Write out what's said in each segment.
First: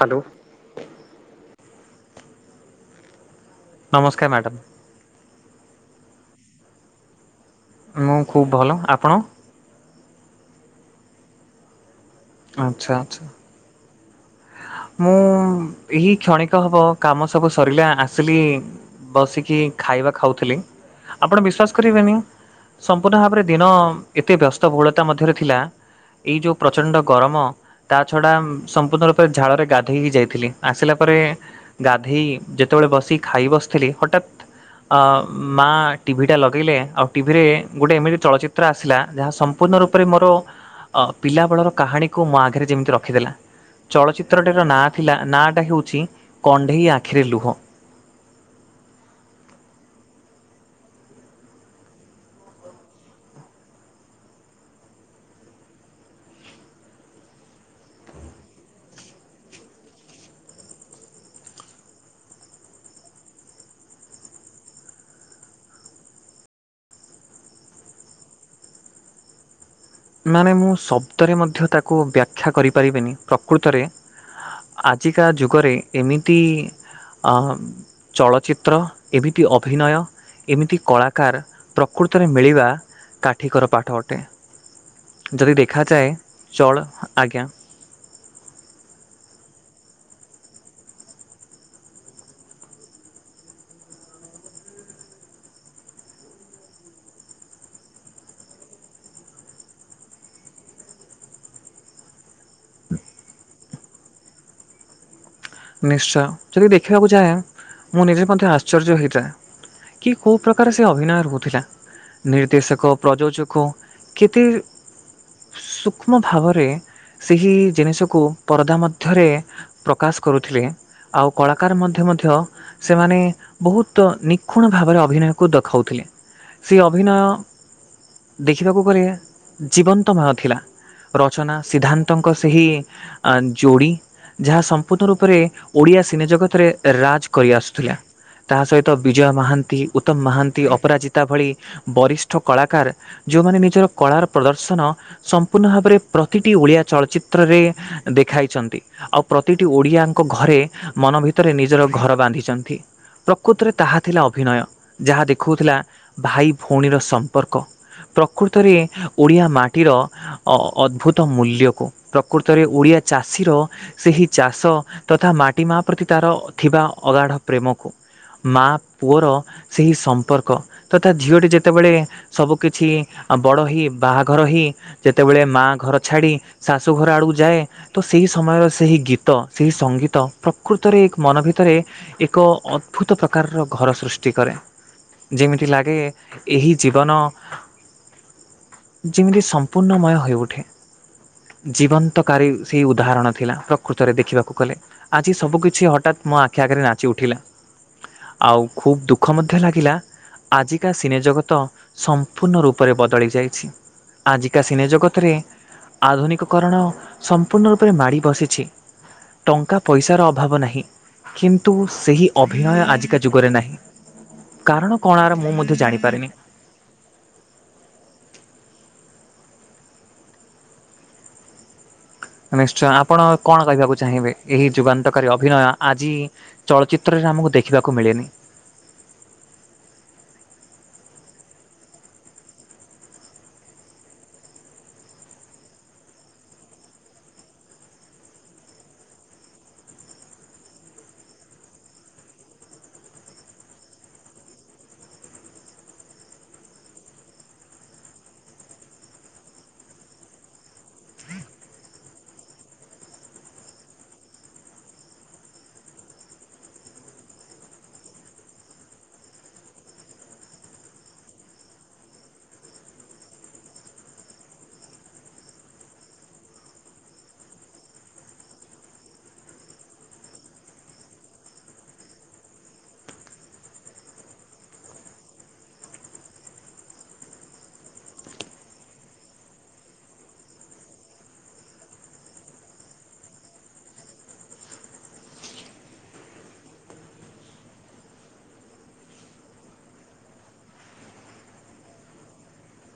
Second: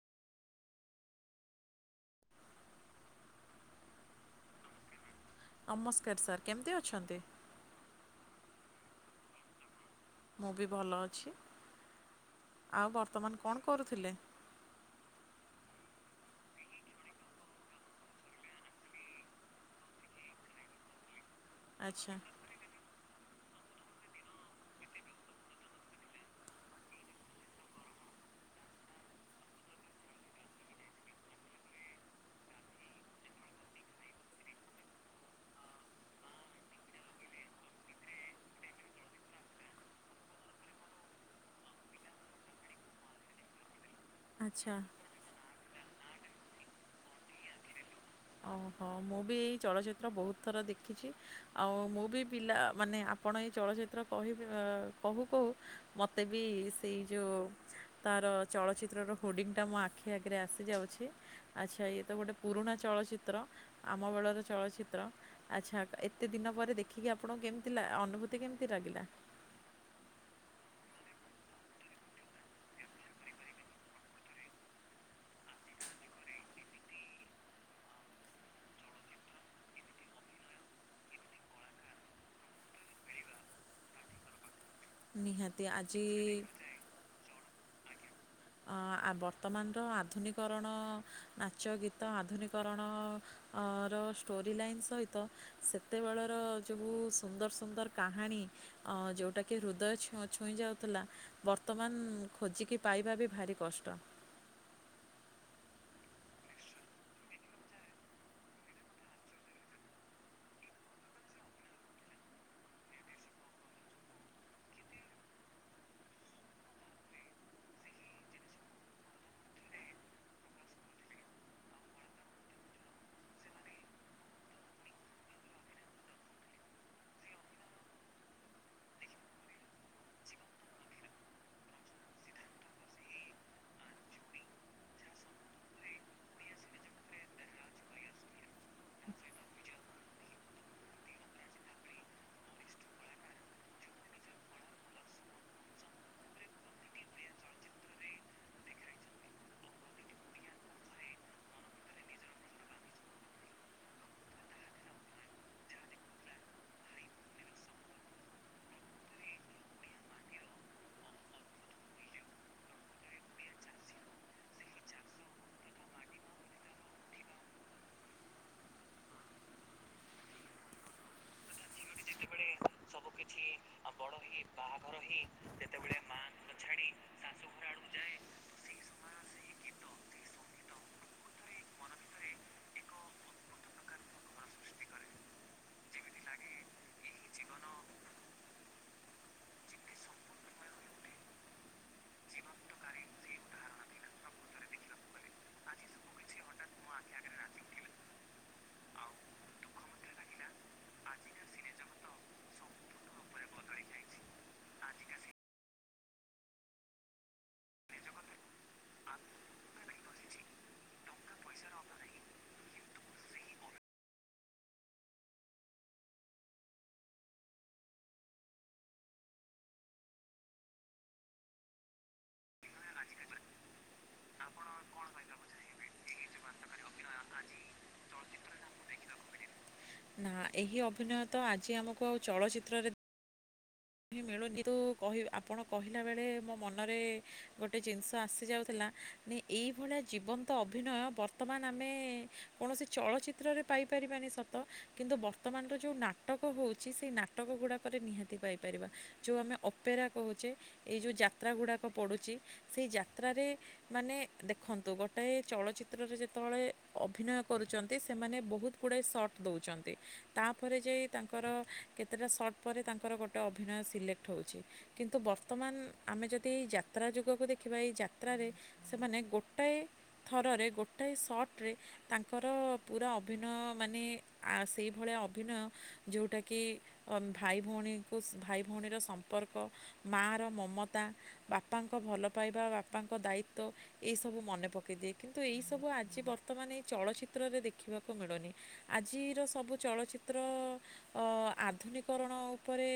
Hello ନମସ୍କାର madam ନମସ୍କାର sir କେମିତି ଅଛନ୍ତି ମୁ ଖୁବ୍ ଭଲ ଆପଣ ମୁଁ ଭଲ ଅଛି ଆଚ୍ଛା ଆଉ ଆଚ୍ଛା। ବର୍ତ୍ତମାନ କଣ କରୁଥିଲେ ମୁଁ ଏ କ୍ଷଣିକ ହବ କାମ ସବୁ ସରିଲା ଆସିଲି ବସିକି ଖାଇବା ଖାଉଥିଲି ଆପଣ ବିଶ୍ୱାସ ଆଚ୍ଛା। କରିବେନି ସମ୍ପୂର୍ଣ୍ଣ ଭାବରେ ଦିନ ଏତେ ବ୍ୟସ୍ତବହୁଳତା ମଧ୍ୟରେ ଥିଲା ଏଇ ଯେଉଁ ପ୍ରଚଣ୍ଡ ଗରମ ତା ଛଡ଼ା ସମ୍ପୂର୍ଣ୍ଣ ରୂପେ ଝାଳରେ ଗାଧୋଇକି ଯାଇଥିଲି ଆସିଲା ପରେ ଗାଧୋଇ ଯେତେବେଳେ ବସି ଖାଇ ବସିଥିଲି ହଠାତ୍ ଅ ମା ଟିଭିଟା ଲଗେଇଲେ ଆଉ ଟିଭିରେ ଗୋଟେ ଏମିତି ଚଳଚିତ୍ର ଆସିଲା ଯାହା ସମ୍ପୂର୍ଣ୍ଣ ରୂପରେ ମୋର ପିଲାବେଳର କାହାଣୀକୁ ମୋ ଆଗରେ ଯେମିତି ରଖିଦେଲା ଚଳଚ୍ଚିତ୍ରଟିର ଆଚ୍ଛା। ନାଁ ଥିଲା ନାଁଟା ହେଉଛି କଣ୍ଢେଇ ଆଖିରେ ଲୁହ ଓହୋ ମୁଁ ବି ଏଇ ଚଳଚିତ୍ର ବହୁତ ଥର ଦେଖିଛି ଆଉ ମୁଁ ବିପିଲା ମାନେ ଆପଣ ଏଇ ଚଳଚ୍ଚିତ୍ର କିବେ କହୁ କହୁ ମୋତେ ବି ସେଇ ଯେଉଁ ତାର ଚଳଚ୍ଚିତ୍ରର ହୋର୍ଡ଼ିଙ୍ଗଟା ମୋ ଆଖି ଆଗରେ ଆସିଯାଉଛି। ଆଚ୍ଛା ଇଏ ତ ଗୋଟେ ପୁରୁଣା ଚଳଚିତ୍ର ଆମ ବେଳର ଚଳଚିତ୍ର। ଆଚ୍ଛା ଏତେ ଦିନ ପରେ ଦେଖିକି ଆପଣଙ୍କୁ କେମିତି ଲା ଅନୁଭୂତି କେମିତି ଲାଗିଲା? ମାନେ ମୁଁ ଶବ୍ଦରେ ମଧ୍ୟ ତାକୁ ବ୍ୟାଖ୍ୟା କରିପାରିବିନି ପ୍ରକୃତରେ। ଆଜିକା ଯୁଗରେ ଏମିତି ଆ ଚଳଚିତ୍ର ଏମିତି ଅଭିନୟ ଏମିତି କଳାକାର ପ୍ରକୃତରେ ମିଳିବା କାଠିକର ପାଠ ଅଟେ। ଯଦି ନିହାତି ଦେଖାଯାଏ ଆଜି ଚଳ ଆଜ୍ଞା। ଆଁ-ଆ-ବର୍ତ୍ତମାନର ଆଧୁନିକରଣ ନାଚ ଗୀତ ଆଧୁନିକରଣ ଅଁ ର ଷ୍ଟୋରି ଲାଇନ୍ ସହିତ ସେତେବେଳର ଯୋଉ ସୁନ୍ଦର ସୁନ୍ଦର କାହାଣୀ ଅ ଯୋଉଟା କିି ହୃଦୟ ଛୁ-ଛୁଇଁ ଯାଉଥିଲା ବର୍ତ୍ତମାନ ଖୋଜିକି ପାଇବା ବି ଭାରି କଷ୍ଟ। ନିଶ୍ଚୟ ଯଦି ଦେଖିବାକୁ ଯାଏ ମୁଁ ନିଜେ ମଧ୍ୟ ଆଶ୍ଚର୍ଯ୍ୟ ହେଇଯାଏ। କି କୋଉ ପ୍ରକାର ସେ ଅଭିନୟ ରହୁଥିଲା। ନିର୍ଦ୍ଦେଶକ ପ୍ରଯୋଜୋକ କେତେ ସୂକ୍ଷ୍ମ ଭାବରେ ସେହି ଜିନିଷକୁ ପରଦା ମଧ୍ୟରେ ପ୍ରକାଶ କରୁଥିଲେ। ଆଉ କଳାକାର ମଧ୍ୟ ମଧ୍ୟ ସେମାନେ ବହୁତ୍ ନିଖୁଣ ଭାବରେ ଅଭିନୟକୁ ଦଖଉଥିଲେ। ସେ ଅଭିନୟ ଦେଖିବାକୁ ଗଲେ ଜୀବନ୍ତମୟ ଥିଲା। ରଚନା ସିଦ୍ଧାନ୍ତଙ୍କ ସେହି ଆ ଯୋଡ଼ି ଯାହା ସମ ବହୁତ ରୂପରେ ଓଡିଆ ସିନେ ଜଗତରେ ରାଜ କରିଆସୁଥିଲା। ତା ସହିତ ବିଜୟ ମହାନ୍ତି, ଉତ୍ତମ ମାହାନ୍ତି, ଅପରାଜିତା ଭଳି ବରିଷ୍ଠ କଳାକାର ଯୋଉମାନେ ନିଜର କଳାର ପ୍ରଦର୍ଶନ ସମ୍ପୂର୍ଣ୍ଣ ଭାବରେ ପ୍ରତିଟି ଓଡିଆ ଚଳଚିତ୍ରରେ ଦେଖାଇଛନ୍ତି ଆଉ ପ୍ର ପ୍ରତିଟି ଓଡିଆଙ୍କ ଘରେ ମନ ଭିତରେ ନିଜର ଘର ବାନ୍ଧିଛନ୍ତି। ପ୍ରକୃତରେ ତାହା ଥିଲା ଅଭିନୟ ଯାହା ଦେଖଉଥିଲା ଭାଇ ଭଉଣୀର ସମ୍ପର୍କ ପ୍ରକୃତରେ ଓଡ଼ିଆ ମାଟିର ଅ ଅଦ୍ଭୁତ ମୂଲ୍ୟକୁ ପ୍ରକୃତରେ ଓଡିଆ ଚାଷୀର ସେହି ଚାଷ ତଥା ମାଟି ମା ପ୍ରତି ତାର ଥିବା ଅଗାଢ ପ୍ରେମକୁ। ମା ପୁଅର ସେହି ସମ୍ପର୍କ ତଥା ଝିଅଟି ଯେତେବେଳେ ସବୁ କିଛି ଆ ବଡ ହେଇ ବାହାଘର ହେଇ ଯେତେବେଳେ ମା ଘର ଛାଡି ଶାଶୁ ଘର ଆଡୁକୁ ଯାଏ ତ ସେହି ସମୟ ସେହି ଗୀତ ସେହି ସଙ୍ଗୀତ ପ୍ରକୃତରେ ମନ ଭିତରେ ଏକ ଅଦ୍ଭୁତ ପ୍ରକାରର ଘର ସୃଷ୍ଟି କରେ। ଯେମିତି ଲାଗେ ଏହି ଜୀବନ ଯେମିତି ସମ୍ପୂର୍ଣ୍ଣମୟ ହୋଇଉଠେ। ଜୀବନ୍ତକାରୀ ସେଇ ଉଦାହରଣ ଥିଲା ପ୍ର ପ୍ରକୃତରେ ଦେଖିବାକୁ ଗଲେ ଆଜି ସବୁ କିଛି ହଠାତ୍ ମୋ ଆଖି ଆଗେରେ ନାଚି ଉଠିଲା। ଆଉ ଖୁବ୍ ଦୁଃଖ ମଧ୍ୟ ଲାଗିଲା। ଆଜିକା ସିନେଜଗତ ସମ୍ପୂର୍ଣ୍ଣ ରୂପରେ ବଦଳି ଯାଇଛି। ଆଜିକା ସିନେଜଗତରେ ଆଧୁନିକ କରଣ ସମ୍ପୂର୍ଣ୍ଣ ରୂପରେ ମାଡ଼ି ବସିଛି। ଟଙ୍କା ପଇସାର ଅଭାବ ନାହିଁ। କିନ୍ତୁ ସେହି ଅଭିନୟ ଆଜିକା ଯୁଗରେ ନାହିଁ। କାରଣ କଣ ଆର ମୁଁ ମଧ୍ୟ ଜାଣିପାରେନି। ନିଶ୍ଚୟ ଆପଣ କଣ କହିବାକୁ ଚାହିଁବେ ଏହି ଯୁବାନ୍ତକାରୀ ଅଭିନୟ ଆଜି ଚଳଚିତ୍ରରେ ଆମକୁ ଦେଖିବାକୁ ମିଳେନି। ନା ଏହି ଅଭିନୟ ତ ଆଜି ଆମକୁ ଆଉ ଚଳଚ୍ଚିତ୍ରରେ ହିଁ ମିଳୁନି କିନ୍ତୁ ଆପଣ କହିଲା ବେଳେ ମୋ ମନରେ ଗୋଟେ ଜିନିଷ ଆସିଯାଉଥିଲା। ନି ଏଇଭଳିଆ ଜୀବନ୍ତ ଅଭିନୟ ବର୍ତ୍ତମାନ ଆମେ କୌଣସି ଚଳଚିତ୍ରରେ ପାଇପାରିବାନି ସ ତ କିନ୍ତୁ ବର୍ତ୍ତମାନର ଯୋଉ ନାଟକ ହଉଛି ସେଇ ନାଟକ ଗୁଡାକରେ ନିହାତି ପାଇ ପାରିବା ଯେଉଁ ଆମେ ଅପେରା କହୁଛେ ଏଇ ଯୋଉ ଯାତ୍ରା ଗୁଡ଼ାକ ପଡ଼ୁଛି ସେଇ ଯାତ୍ରାରେ ମାନେ ଦେଖନ୍ତୁ ଗୋଟାଏ ଚଳଚିତ୍ରରେ ଯେତବେଳେ ଅଭିନୟ କରୁଛନ୍ତି ସେମାନେ ବହୁତ କୁଡ଼ାଏ ସର୍ଟ ଦେଉଛନ୍ତି ତାପରେ ଯାଇ ତାଙ୍କର କେତେଟା ସର୍ଟ୍ ପରେ ତାଙ୍କର ଗୋଟେ ଗୋଟେ ଅଭିନୟ ସିଲେକ୍ଟ ହେଉଛି। କିନ୍ତୁ ବର୍ତ୍ତମାନ ଆମେ ଯଦି ଏଇ ଯାତ୍ରା ଯୁଗକୁ ଦେଖିବା ଏଇ ଯାତ୍ରାରେ ସେମାନେ ଗୋଟାଏ ଥରରେ ଗୋଟାଏ ସଟରେ ତାଙ୍କର ପୁରା ଅଭିନୟ ମାନେ ସେଇଭଳିଆ ଅଭିନୟ ଯେଉଁଟାକି ଆ ଭାଇ ଭଉଣୀ କ ଭାଇ ଭଉଣୀର ସମ୍ପର୍କ ମାର ମମତା ବାପାଙ୍କ ଭଲ ପାଇବା ବାପା ବାପାଙ୍କ ଦାୟିତ୍ଵ। ଏଇ ସବୁ ମନେ ପକେଇ ଦିଏ କିନ୍ତୁ ଏଇ ସବୁ ଆଜି ବର୍ତ୍ତମାନ ଏଇ ଚଳଚିତ୍ରରେ ଦେଖିବାକୁ ମିଳୁନି ଆଜିର ସବୁ ଚଳଚିତ୍ର ଅ ଆଧୁନିକରଣ ଉପ ତା ପରେ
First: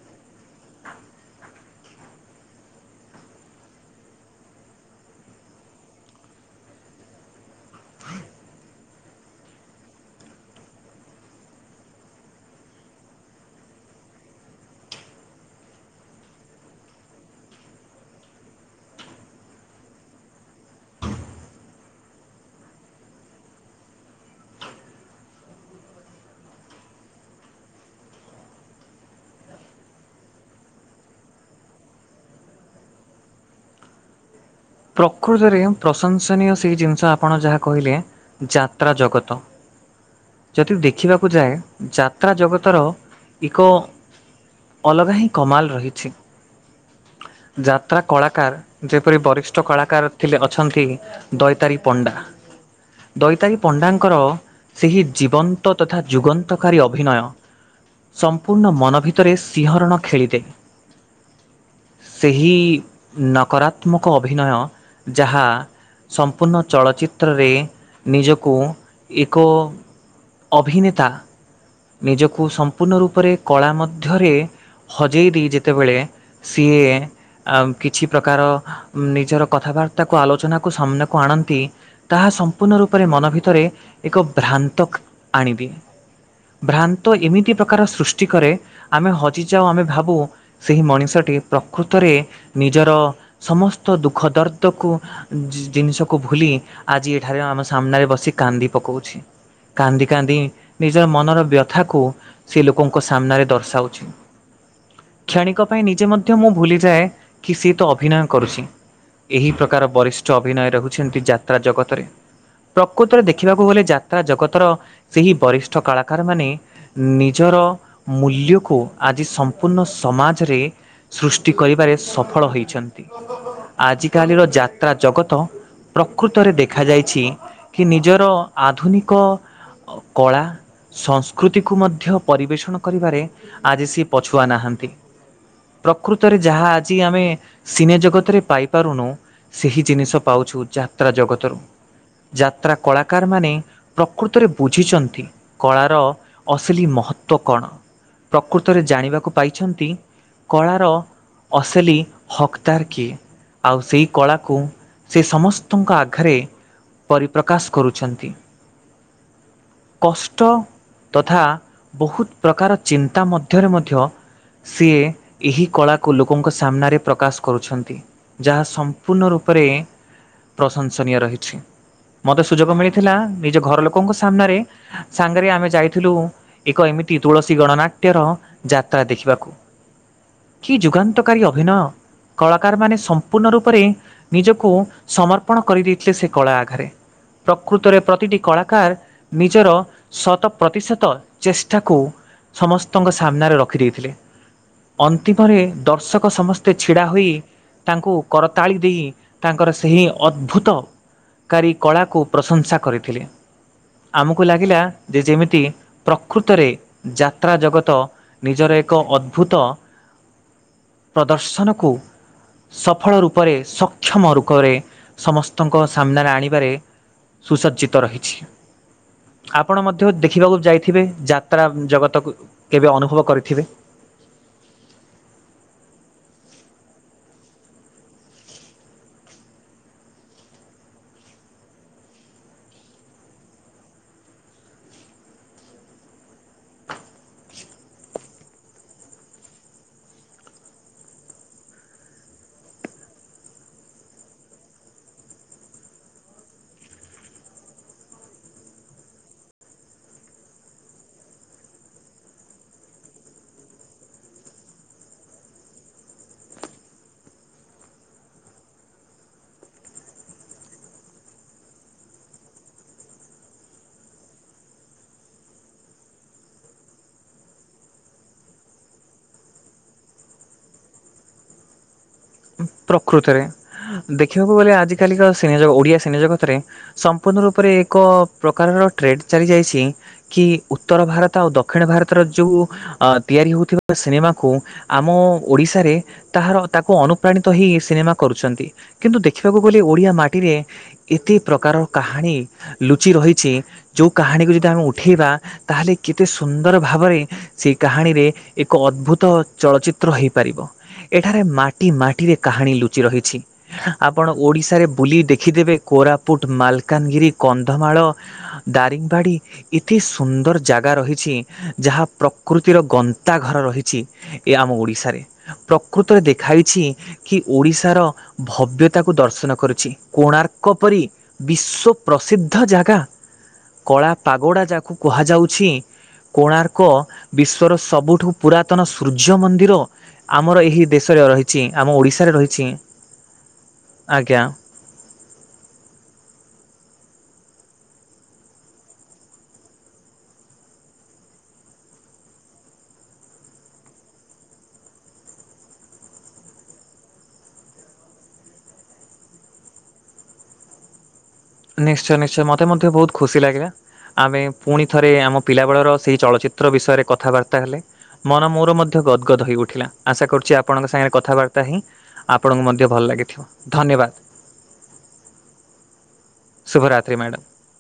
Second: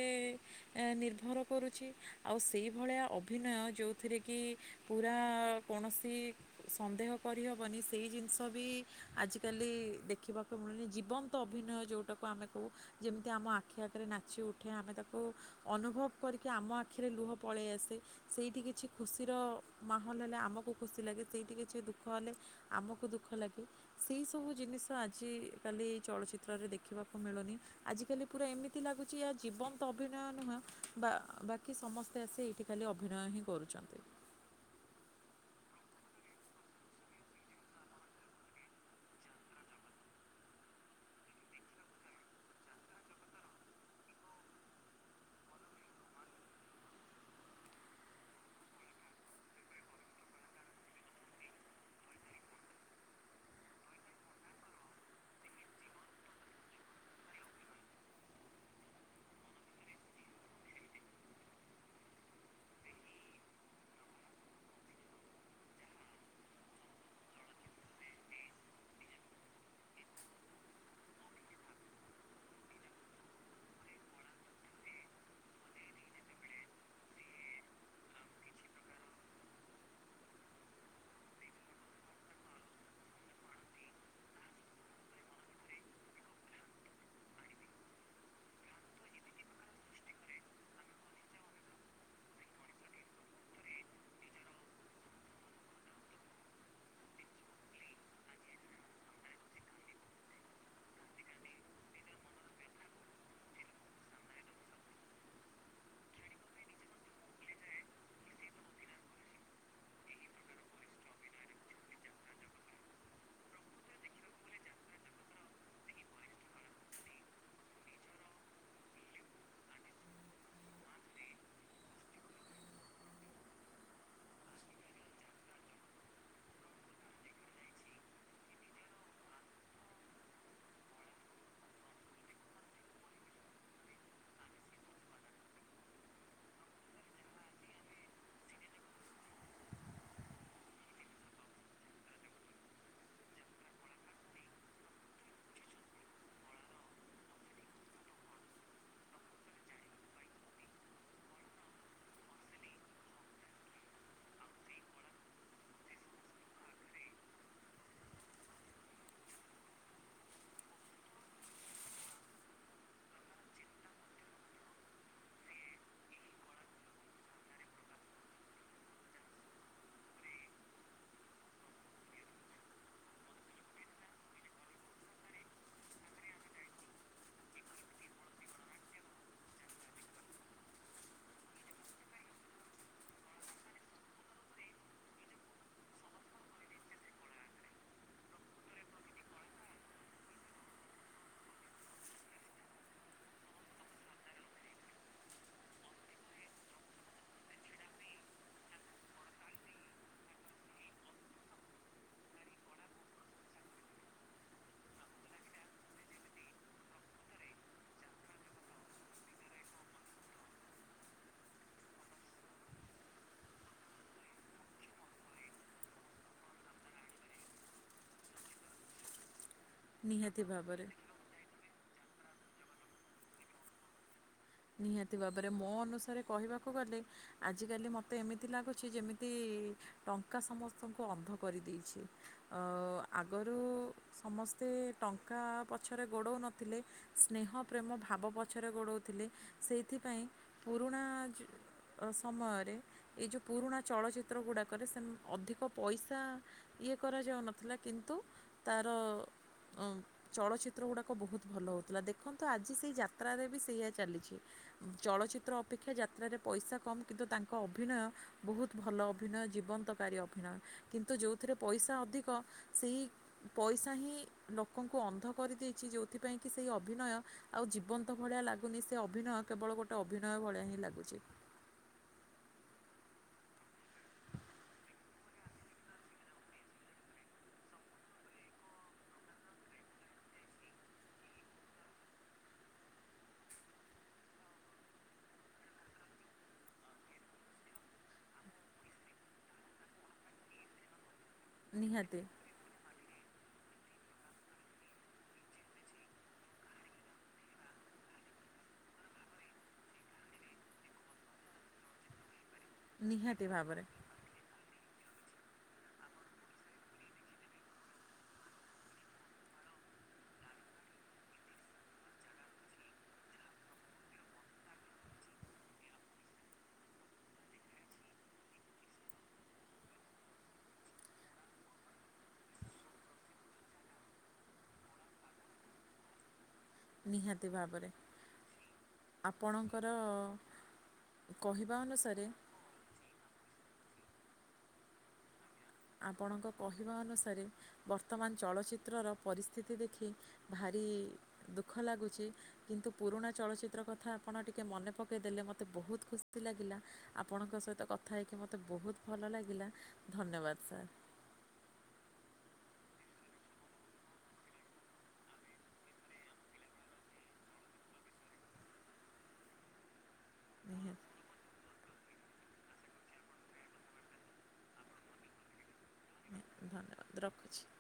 ଏ ନିର୍ଭର କରୁଛି ଆଉ ସେଇଭଳିଆ ଅଭିନୟ ଯୋଉଥିରେ କି ପୁରା କୌଣସି ସନ୍ଦେହ କରିହେବନି ସେଇ ଜିନିଷ ବି ଆଜିକାଲି ଦେଖିବାକୁ ମିଳୁନି ଜୀବନ ଅଭିନୟ ଯଉଟାକୁ ଆମେ କହୁ ଯେମିତି ଆମ ଆଖି ଆଖରେ ନାଚି ଉଠ ଏଠି ଆମେ ତାକୁ ଅନୁଭବ କରିକି ଆମ ଆଖିରେ ଲୁହ ପଳେଇ ଆସେ। ସେଇଠି କିଛି ଖୁସିର ମାହୋଲ ହେଲେ ଆମକୁ ଖୁସି ଲାଗେ ସେଇଠି କିଛି ଦୁଃଖ ହେଲେ ଆମକୁ ଦୁଃଖ ଲାଗେ। ସେଇ ସବୁ ଜିନିଷ ଆଜିକାଲି ଚଳଚିତ୍ରରେ ଦେଖିବାକୁ ମିଳୁନି। ଆଜିକାଲି ପୁରା ଏମିତି ଲାଗୁଛି ଆ ଜୀବନ୍ତ ଅଭିନୟ ନୁହେଁ ବା ବାକି ସମସ୍ତେ ଆସି ଏଇଠି ଖାଲି ଅଭିନୟ ହିଁ କରୁଛନ୍ତି। ପ୍ରକୃତରେ ପ୍ରଶଂସନୀୟ ସେଇ ଜିନିଷ ଆପଣ ଯାହା କହିଲେ। ଯାତ୍ରା ଜଗତ। ଯଦି ଦେଖିବାକୁ ଯାଏ ଯାତ୍ରା ଜଗତର ଏକ ଅଲଗା ହିଁ କମାଲ ରହିଛି। ଯାତ୍ରା କଳାକାର ଯେପରି ବରିଷ୍ଠ ଷ୍ଟ କଳାକାର ଥିଲେ ଅଛନ୍ତି ଦୈତାରୀ ପଣ୍ଡା। ଦୈତାରୀ ପଣ୍ଡାଙ୍କର ସେହି ଜୀବନ୍ତ ତଥା ଯୁଗନ୍ତକାରୀ ଅଭିନୟ। ସମ୍ପୂର୍ଣ୍ଣ ମନ ଭିତରେ ସିଂହରଣ ଖେଳିଦେ। ସେହି ନକରାତ୍ମକ ଅଭିନୟ ଯାହା ସମ୍ପୂର୍ଣ୍ଣ ଚଳଚ୍ଚିତ୍ରରେ ନିଜକୁ ଏକ ଅଭିନେତା ନିଜକୁ ସମ୍ପୂର୍ଣ୍ଣ ରୂପରେ କଳା ମଧ୍ୟରେ ହଜେଇ ଦେଇ ଯେତେବେଳେ ସିଏ କିଛି ପ୍ରକାର ନିଜର କଥାବାର୍ତ୍ତାକୁ ଆଲୋଚନାକୁ ସାମ୍ନାକୁ ଆଣନ୍ତି। ତାହା ସମ୍ପୂର୍ଣ୍ଣ ରୂପରେ ମନ ଭିତରେ ଏକ ଭ୍ରାନ୍ତ ଆଣିଦିଏ। ଭ୍ରାନ୍ତ ଏମିତି ପ୍ରକାର ସୃଷ୍ଟି କରେ ଆମେ ହଜିଯାଉ ଆମେ ଭାବୁ ସେହି ମଣିଷଟି ପ୍ରକୃତରେ ନିଜର ସମସ୍ତ ଦୁଃଖ ଦର୍ଦକୁ ଜିନିଷକୁ ଭୁଲି ଆଜି ଏଠାରେ ଆମ ସାମ୍ନାରେ ବସି କାନ୍ଦି ପକଉଛି। କାନ୍ଦି କାନ୍ଦି ନିଜର ମନର ବ୍ୟଥାକୁ ସେ ଲୋକଙ୍କ ସାମ୍ନାରେ ଦର୍ଶାଉଛି। କ୍ଷଣିକ ପାଇଁ ନିଜେ ମଧ୍ୟ ମୁଁ ଭୁଲିଯାଏ, କି ସିଏ ତ ଅଭିନୟ କରୁଚି। ଏହି ପ୍ରକାର ବରିଷ୍ଠ ଅଭିନୟ ରହୁଛନ୍ତି ଯାତ୍ରା ଜଗତରେ। ପ୍ରକୃତରେ ଦେଖିବାକୁ ଗଲେ ଯାତ୍ରା ଜଗତର, ସେହି ବରିଷ୍ଠ କଳାକାର ମାନେ ନିଜର ମୂଲ୍ୟକୁ, ଆଜି ସମ୍ପୂର୍ଣ୍ଣ ସମାଜରେ ସୃଷ୍ଟି କରିବାରେ ସଫଳ ହେଇଚନ୍ତି, ଆଜିକାଲିର ଯାତ୍ରା ଜଗତ ପ୍ରକୃତରେ ଦେଖାଯାଇଛି, କି ନିଜର ଆଧୁନିକ ଅ କଳା ସଂସ୍କୃତିକୁ ମଧ୍ୟ ପରିବେଷଣ କରିବାରେ, ଆଜି ସିଏ ପଛୁଆ ନାହାନ୍ତି। ପ୍ରକୃତରେ ଯାହା ଆଜି ଆମେ, ସିନେ ଜଗତରେ ପାଇ ପାରୁନୁ, ସେହି ଜିନିଷ ପାଉଛୁ ଯାତ୍ରା ଜଗତରୁ। ଯାତ୍ରା କଳାକାରମାନେ ପ୍ରକୃତରେ ବୁଝିଛନ୍ତି କଳାର ଅସଲି ମହତ୍ଵ କଣ? ପ୍ରକୃତରେ ଜାଣିବାକୁ ପାଇଛନ୍ତି କଳାର ଅସଲି ହକ୍ଦାର୍ କିଏ? ଆଉ ସେଇ କଳାକୁ, ସେ ସମସ୍ତଙ୍କ ଆଗରେ ପରିପ୍ରକାଶ କରୁଛନ୍ତି କଷ୍ଟ ତଥା, ବହୁତ ପ୍ରକାର ଚିନ୍ତା ମଧ୍ୟରେ ମଧ୍ୟ ସିଏ, ଏହି କଳାକୁ ଲୋକଙ୍କ ସାମ୍ନାରେ ପ୍ରକାଶ କରୁଛନ୍ତି। ଯାହା ସମ୍ପୂର୍ଣ୍ଣ ରୂପରେ ପ୍ରଶଂସନୀୟ ରହିଛି। ମତେ ସୁଯୋଗ ମିଳିଥିଲା, ନିଜ ଘର ଲୋକଙ୍କ ସାମ୍ନାରେ, ସାଙ୍ଗରେ ଆମେ ଯାଇଥିଲୁ ଏକ ଏମିତି ତୁଳସୀ ଗଣନାଟ୍ୟର ଯାତ୍ରା ଦେଖିବାକୁ। କି ଯୁଗାନ୍ତକାରୀ ଅଭିନୟ, କଳାକାର ମାନେ ସ ସମ୍ପୂର୍ଣ ରୂପରେ ନିଜକୁ ସମର୍ପଣ କରିଦେଇଥିଲେ ସେ କଳା ଆଘରେ। ପ୍ରକୃତରେ ପ୍ରତିଟି କଳାକାର ନିଜର ଶତ ପ୍ରତିଶତ ଚେଷ୍ଟାକୁ ସମସ୍ତଙ୍କ ସାମ୍ନାରେ ରଖିଦେଇଥିଲେ। ଅନ୍ତିମରେ ଦର୍ଶକ ସମସ୍ତେ ଛିଡ଼ା ହୋଇ ତାଙ୍କୁ କରତାଳି ଦେଇ, ତାଙ୍କର ସେହି ଅଦ୍ଭୁତ କାରୀ କଳାକୁ, ପ୍ରଶଂସା କରିଥିଲେ। ଆମକୁ ଲାଗିଲା ଯେ ଯେମିତି ପ୍ରକୃତରେ ଯାତ୍ରା ଜଗତ ନିଜର ଏକ ଅଦ୍ଭୁତ ପ୍ରଦର୍ଶନକୁ ସଫଳ ରୂପରେ, ସକ୍ଷମ ରୂପରେ, ସମସ୍ତଙ୍କ ସାମ୍ନାରେ ଆଣିବାରେ ସୁସଜ୍ଜିତ ରହିଛି। ଆପଣ ମଧ୍ୟ ନିହାତି ଦେଖିବାକୁ ଭାବରେ। ଯାଇଥିବେ, ଯାତ୍ରା ଜଗତକୁ କେବେ ଅନୁଭବ କରିଥିବେ। ନିହାତି ଭାବରେ, ମୋ ଅନୁସାରେ କହିବାକୁ ଗଲେ ଆଜିକାଲି ମୋତେ ଏମିତି ଲାଗୁଚି, ଯେମିତି ଟଙ୍କା ସମସ୍ତଙ୍କୁ ଅନ୍ଧ କରିଦେଇଚି। ଆଗରୁ ସମସ୍ତେ ଟଙ୍କା ପଛରେ ଗୋଡ଼ଉ ନଥିଲେ ସ୍ନେହ ପ୍ରେମ ଭାବ ପଛରେ ଗୋଡ଼ଉଥିଲେ, ସେଇଥିପାଇଁ ପୁରୁଣା ଯୁ ସମୟରେ, ଏ ଯେଉଁ ପୁରୁଣା ଚଳଚ୍ଚିତ୍ର ଗୁଡ଼ାକରେ, ସେ ଅଧିକ ପଇସା ଇଏ କରାଯାଉନଥିଲା, କିନ୍ତୁ ତାର ଚଳଚ୍ଚିତ୍ର ଗୁଡ଼ାକ ବହୁତ ଭଲ ହଉଥିଲା, ଦେଖନ୍ତୁ ଆଜି ସେଇ ଯାତ୍ରାରେ ବି ସେଇଆ ଚାଲିଚି। [unintelligible] ଚଳଚ୍ଚିତ୍ର ଅପେକ୍ଷା ଯାତ୍ରାରେ ପଇସା କମ୍ କିନ୍ତୁ ତାଙ୍କ ଅଭିନୟ, ବହୁତ ଭଲ ଅଭିନୟ ଜୀବନ୍ତ ରକାରୀ ଅଭିନୟ, କିନ୍ତୁ ଯେଉଁଥିରେ ପଇସା ଅଧିକ ସେହି ପଇସା ହିଁ ଲୋକଙ୍କୁ ଅନ୍ଧ କରିଦେଇଚି, ଯୋଉଥିପାଇଁ କି, ସେହି ଅଭିନୟ ଆଉ ଜୀବନ୍ତ ଭଳିଆ ଲାଗୁନି ସେ ଅଭିନୟ କେବଳ ଗୋଟେ ଅଭିନୟ ଭଳିଆ ହିଁ ଲାଗୁଛି। ପ୍ରକୃତରେ ଦେଖିବାକୁ ଗଲେ ଆଜି କାଲିକା ସିନିଯଗ ଓଡିଆ ସିନେଜଗତରେ ସମ୍ପୂର୍ଣ୍ଣ ରୂପରେ ଏକ ପ୍ରକାରର ଟ୍ରେଡ ଚାଲି ଯାଇଛି। କି ଉତ୍ତର ଭାରତ, ଆଉ ଦକ୍ଷିଣ ଭାରତର ଯୋଉ। ଅ ତିଆରି ହଉଥିବା ସିନେମାକୁ ଆମ ଓଡିଶାରେ ତାହାର ତାକୁ ଅନ ଅନୁପ୍ରାଣିତ ହେଇ ସିନେମା କରୁଛନ୍ତି କିନ୍ତୁ ଦେଖିବାକୁ ଗଲେ ଓଡ଼ିଆ ମାଟିରେ ଏତେ ପ୍ରକାର ନିହାତି କାହାଣୀ, ଲୁଚି ରହିଛି ଯୋଉ କାହାଣୀକୁ ଯଦି ଆମେ ଉଠେଇବା ତାହେଲେ କେତେ ସୁନ୍ଦର ଭାବରେ ସେଇ କାହାଣୀରେ ଏକ ଅଦ୍ଭୁତ ଚଳଚିତ୍ର ହେଇପାରିବ, ଏଠାରେ ମାଟି ମାଟି ମାଟିରେ କାହାଣୀ ଲୁଚି ରହିଛି। ନିହାତି ଭାବରେ ଆପଣ ଓଡ଼ିଶାରେ ବୁଲି ଦେଖିଦେବେ କୋରାପୁଟ, ମାଲକାନଗିରି, କନ୍ଧମାଳ ଦାରିଙ୍ଗବାଡ଼ି ଏତେ ସୁନ୍ଦର ଜାଗା ରହିଛି ଯାହା ପ୍ରକୃତିର ଗନ୍ତା ଘର ରହିଛି। ଏହା ଆମ ଓଡିଶାରେ ପ୍ରକୃତରେ ଦେଖାଇଛି କି ଓଡିଶାର ଭବ୍ୟତାକୁ ଦର୍ଶନ କରୁଛି, କୋଣାର୍କ ପରି ବିଶ୍ଵ ପ୍ରସିଦ୍ଧ ଜାଗା କଳା ପାଗୋଡ଼ା ଯାହାକୁ କୁହାଯାଉଛି। କୋଣାର୍କ ନିହାତି ବିଶ୍ଵର ଭାବରେ ସବୁଠୁ ପୁରାତନ ସୂର୍ଯ୍ୟ ମନ୍ଦିର ଆପଣଙ୍କର ଆମର ଏହି ଦେଶରେ ରହିଛି, କହିବା ଆମ ଅନୁସାରେ ଓଡ଼ିଶାରେ ରହିଛି, ଆଜ୍ଞା। ଆପଣଙ୍କ କହିବା ଅନୁସାରେ ବର୍ତ୍ତମାନ ଚଳଚ୍ଚିତ୍ରର ପରିସ୍ଥିତି ଦେଖି ଭାରି ଦୁଃଖ ଲାଗୁଛି। କିନ୍ତୁ ପୁରୁଣା ଚଳଚ୍ଚିତ୍ର କଥା ଆପଣ ଟିକେ ମନେ ପକାଇ ଦେେଲେ ମୋତେ ବହୁତ ଖୁସି ଲାଗିଲା। ଆପଣଙ୍କ ସହିତ କଥା ହେଇକି ମୋତେ ବହୁତ ଭଲ ଲାଗିଲା ଧନ୍ୟବାଦ ସାର୍। ନିଶ୍ଚୟ ନିଶ୍ଚୟ ମତେ ମଧ୍ୟ ବହୁତ ଖୁସି ଲାଗିଲା। ଆମେ ପୁଣି ଥରେ ଆମ ପିଲାବେଳର ସେହି ଚଳଚ୍ଚିତ୍ର ବିଷୟରେ କଥାବାର୍ତ୍ତା ହେଲେ। ମନ ମୋର ମଧ୍ୟ ଗଦଗଦ ହୋଇଇଉଠିଲା ଆଶା କରୁଛି ଯେ ଆପଣଙ୍କ ନିହାତି ସାଙ୍ଗରେ କଥାବାର୍ତ୍ତା ହିଁ ଆପଣଙ୍କୁ ମଧ୍ୟ ଭଲ ଲାଗିଥିବ ଧନ୍ୟବାଦ। ଶୁଭରାତ୍ରି ଧନ୍ୟବାଦ ମ୍ୟାଡ଼ାମ। ରଖୁଛି।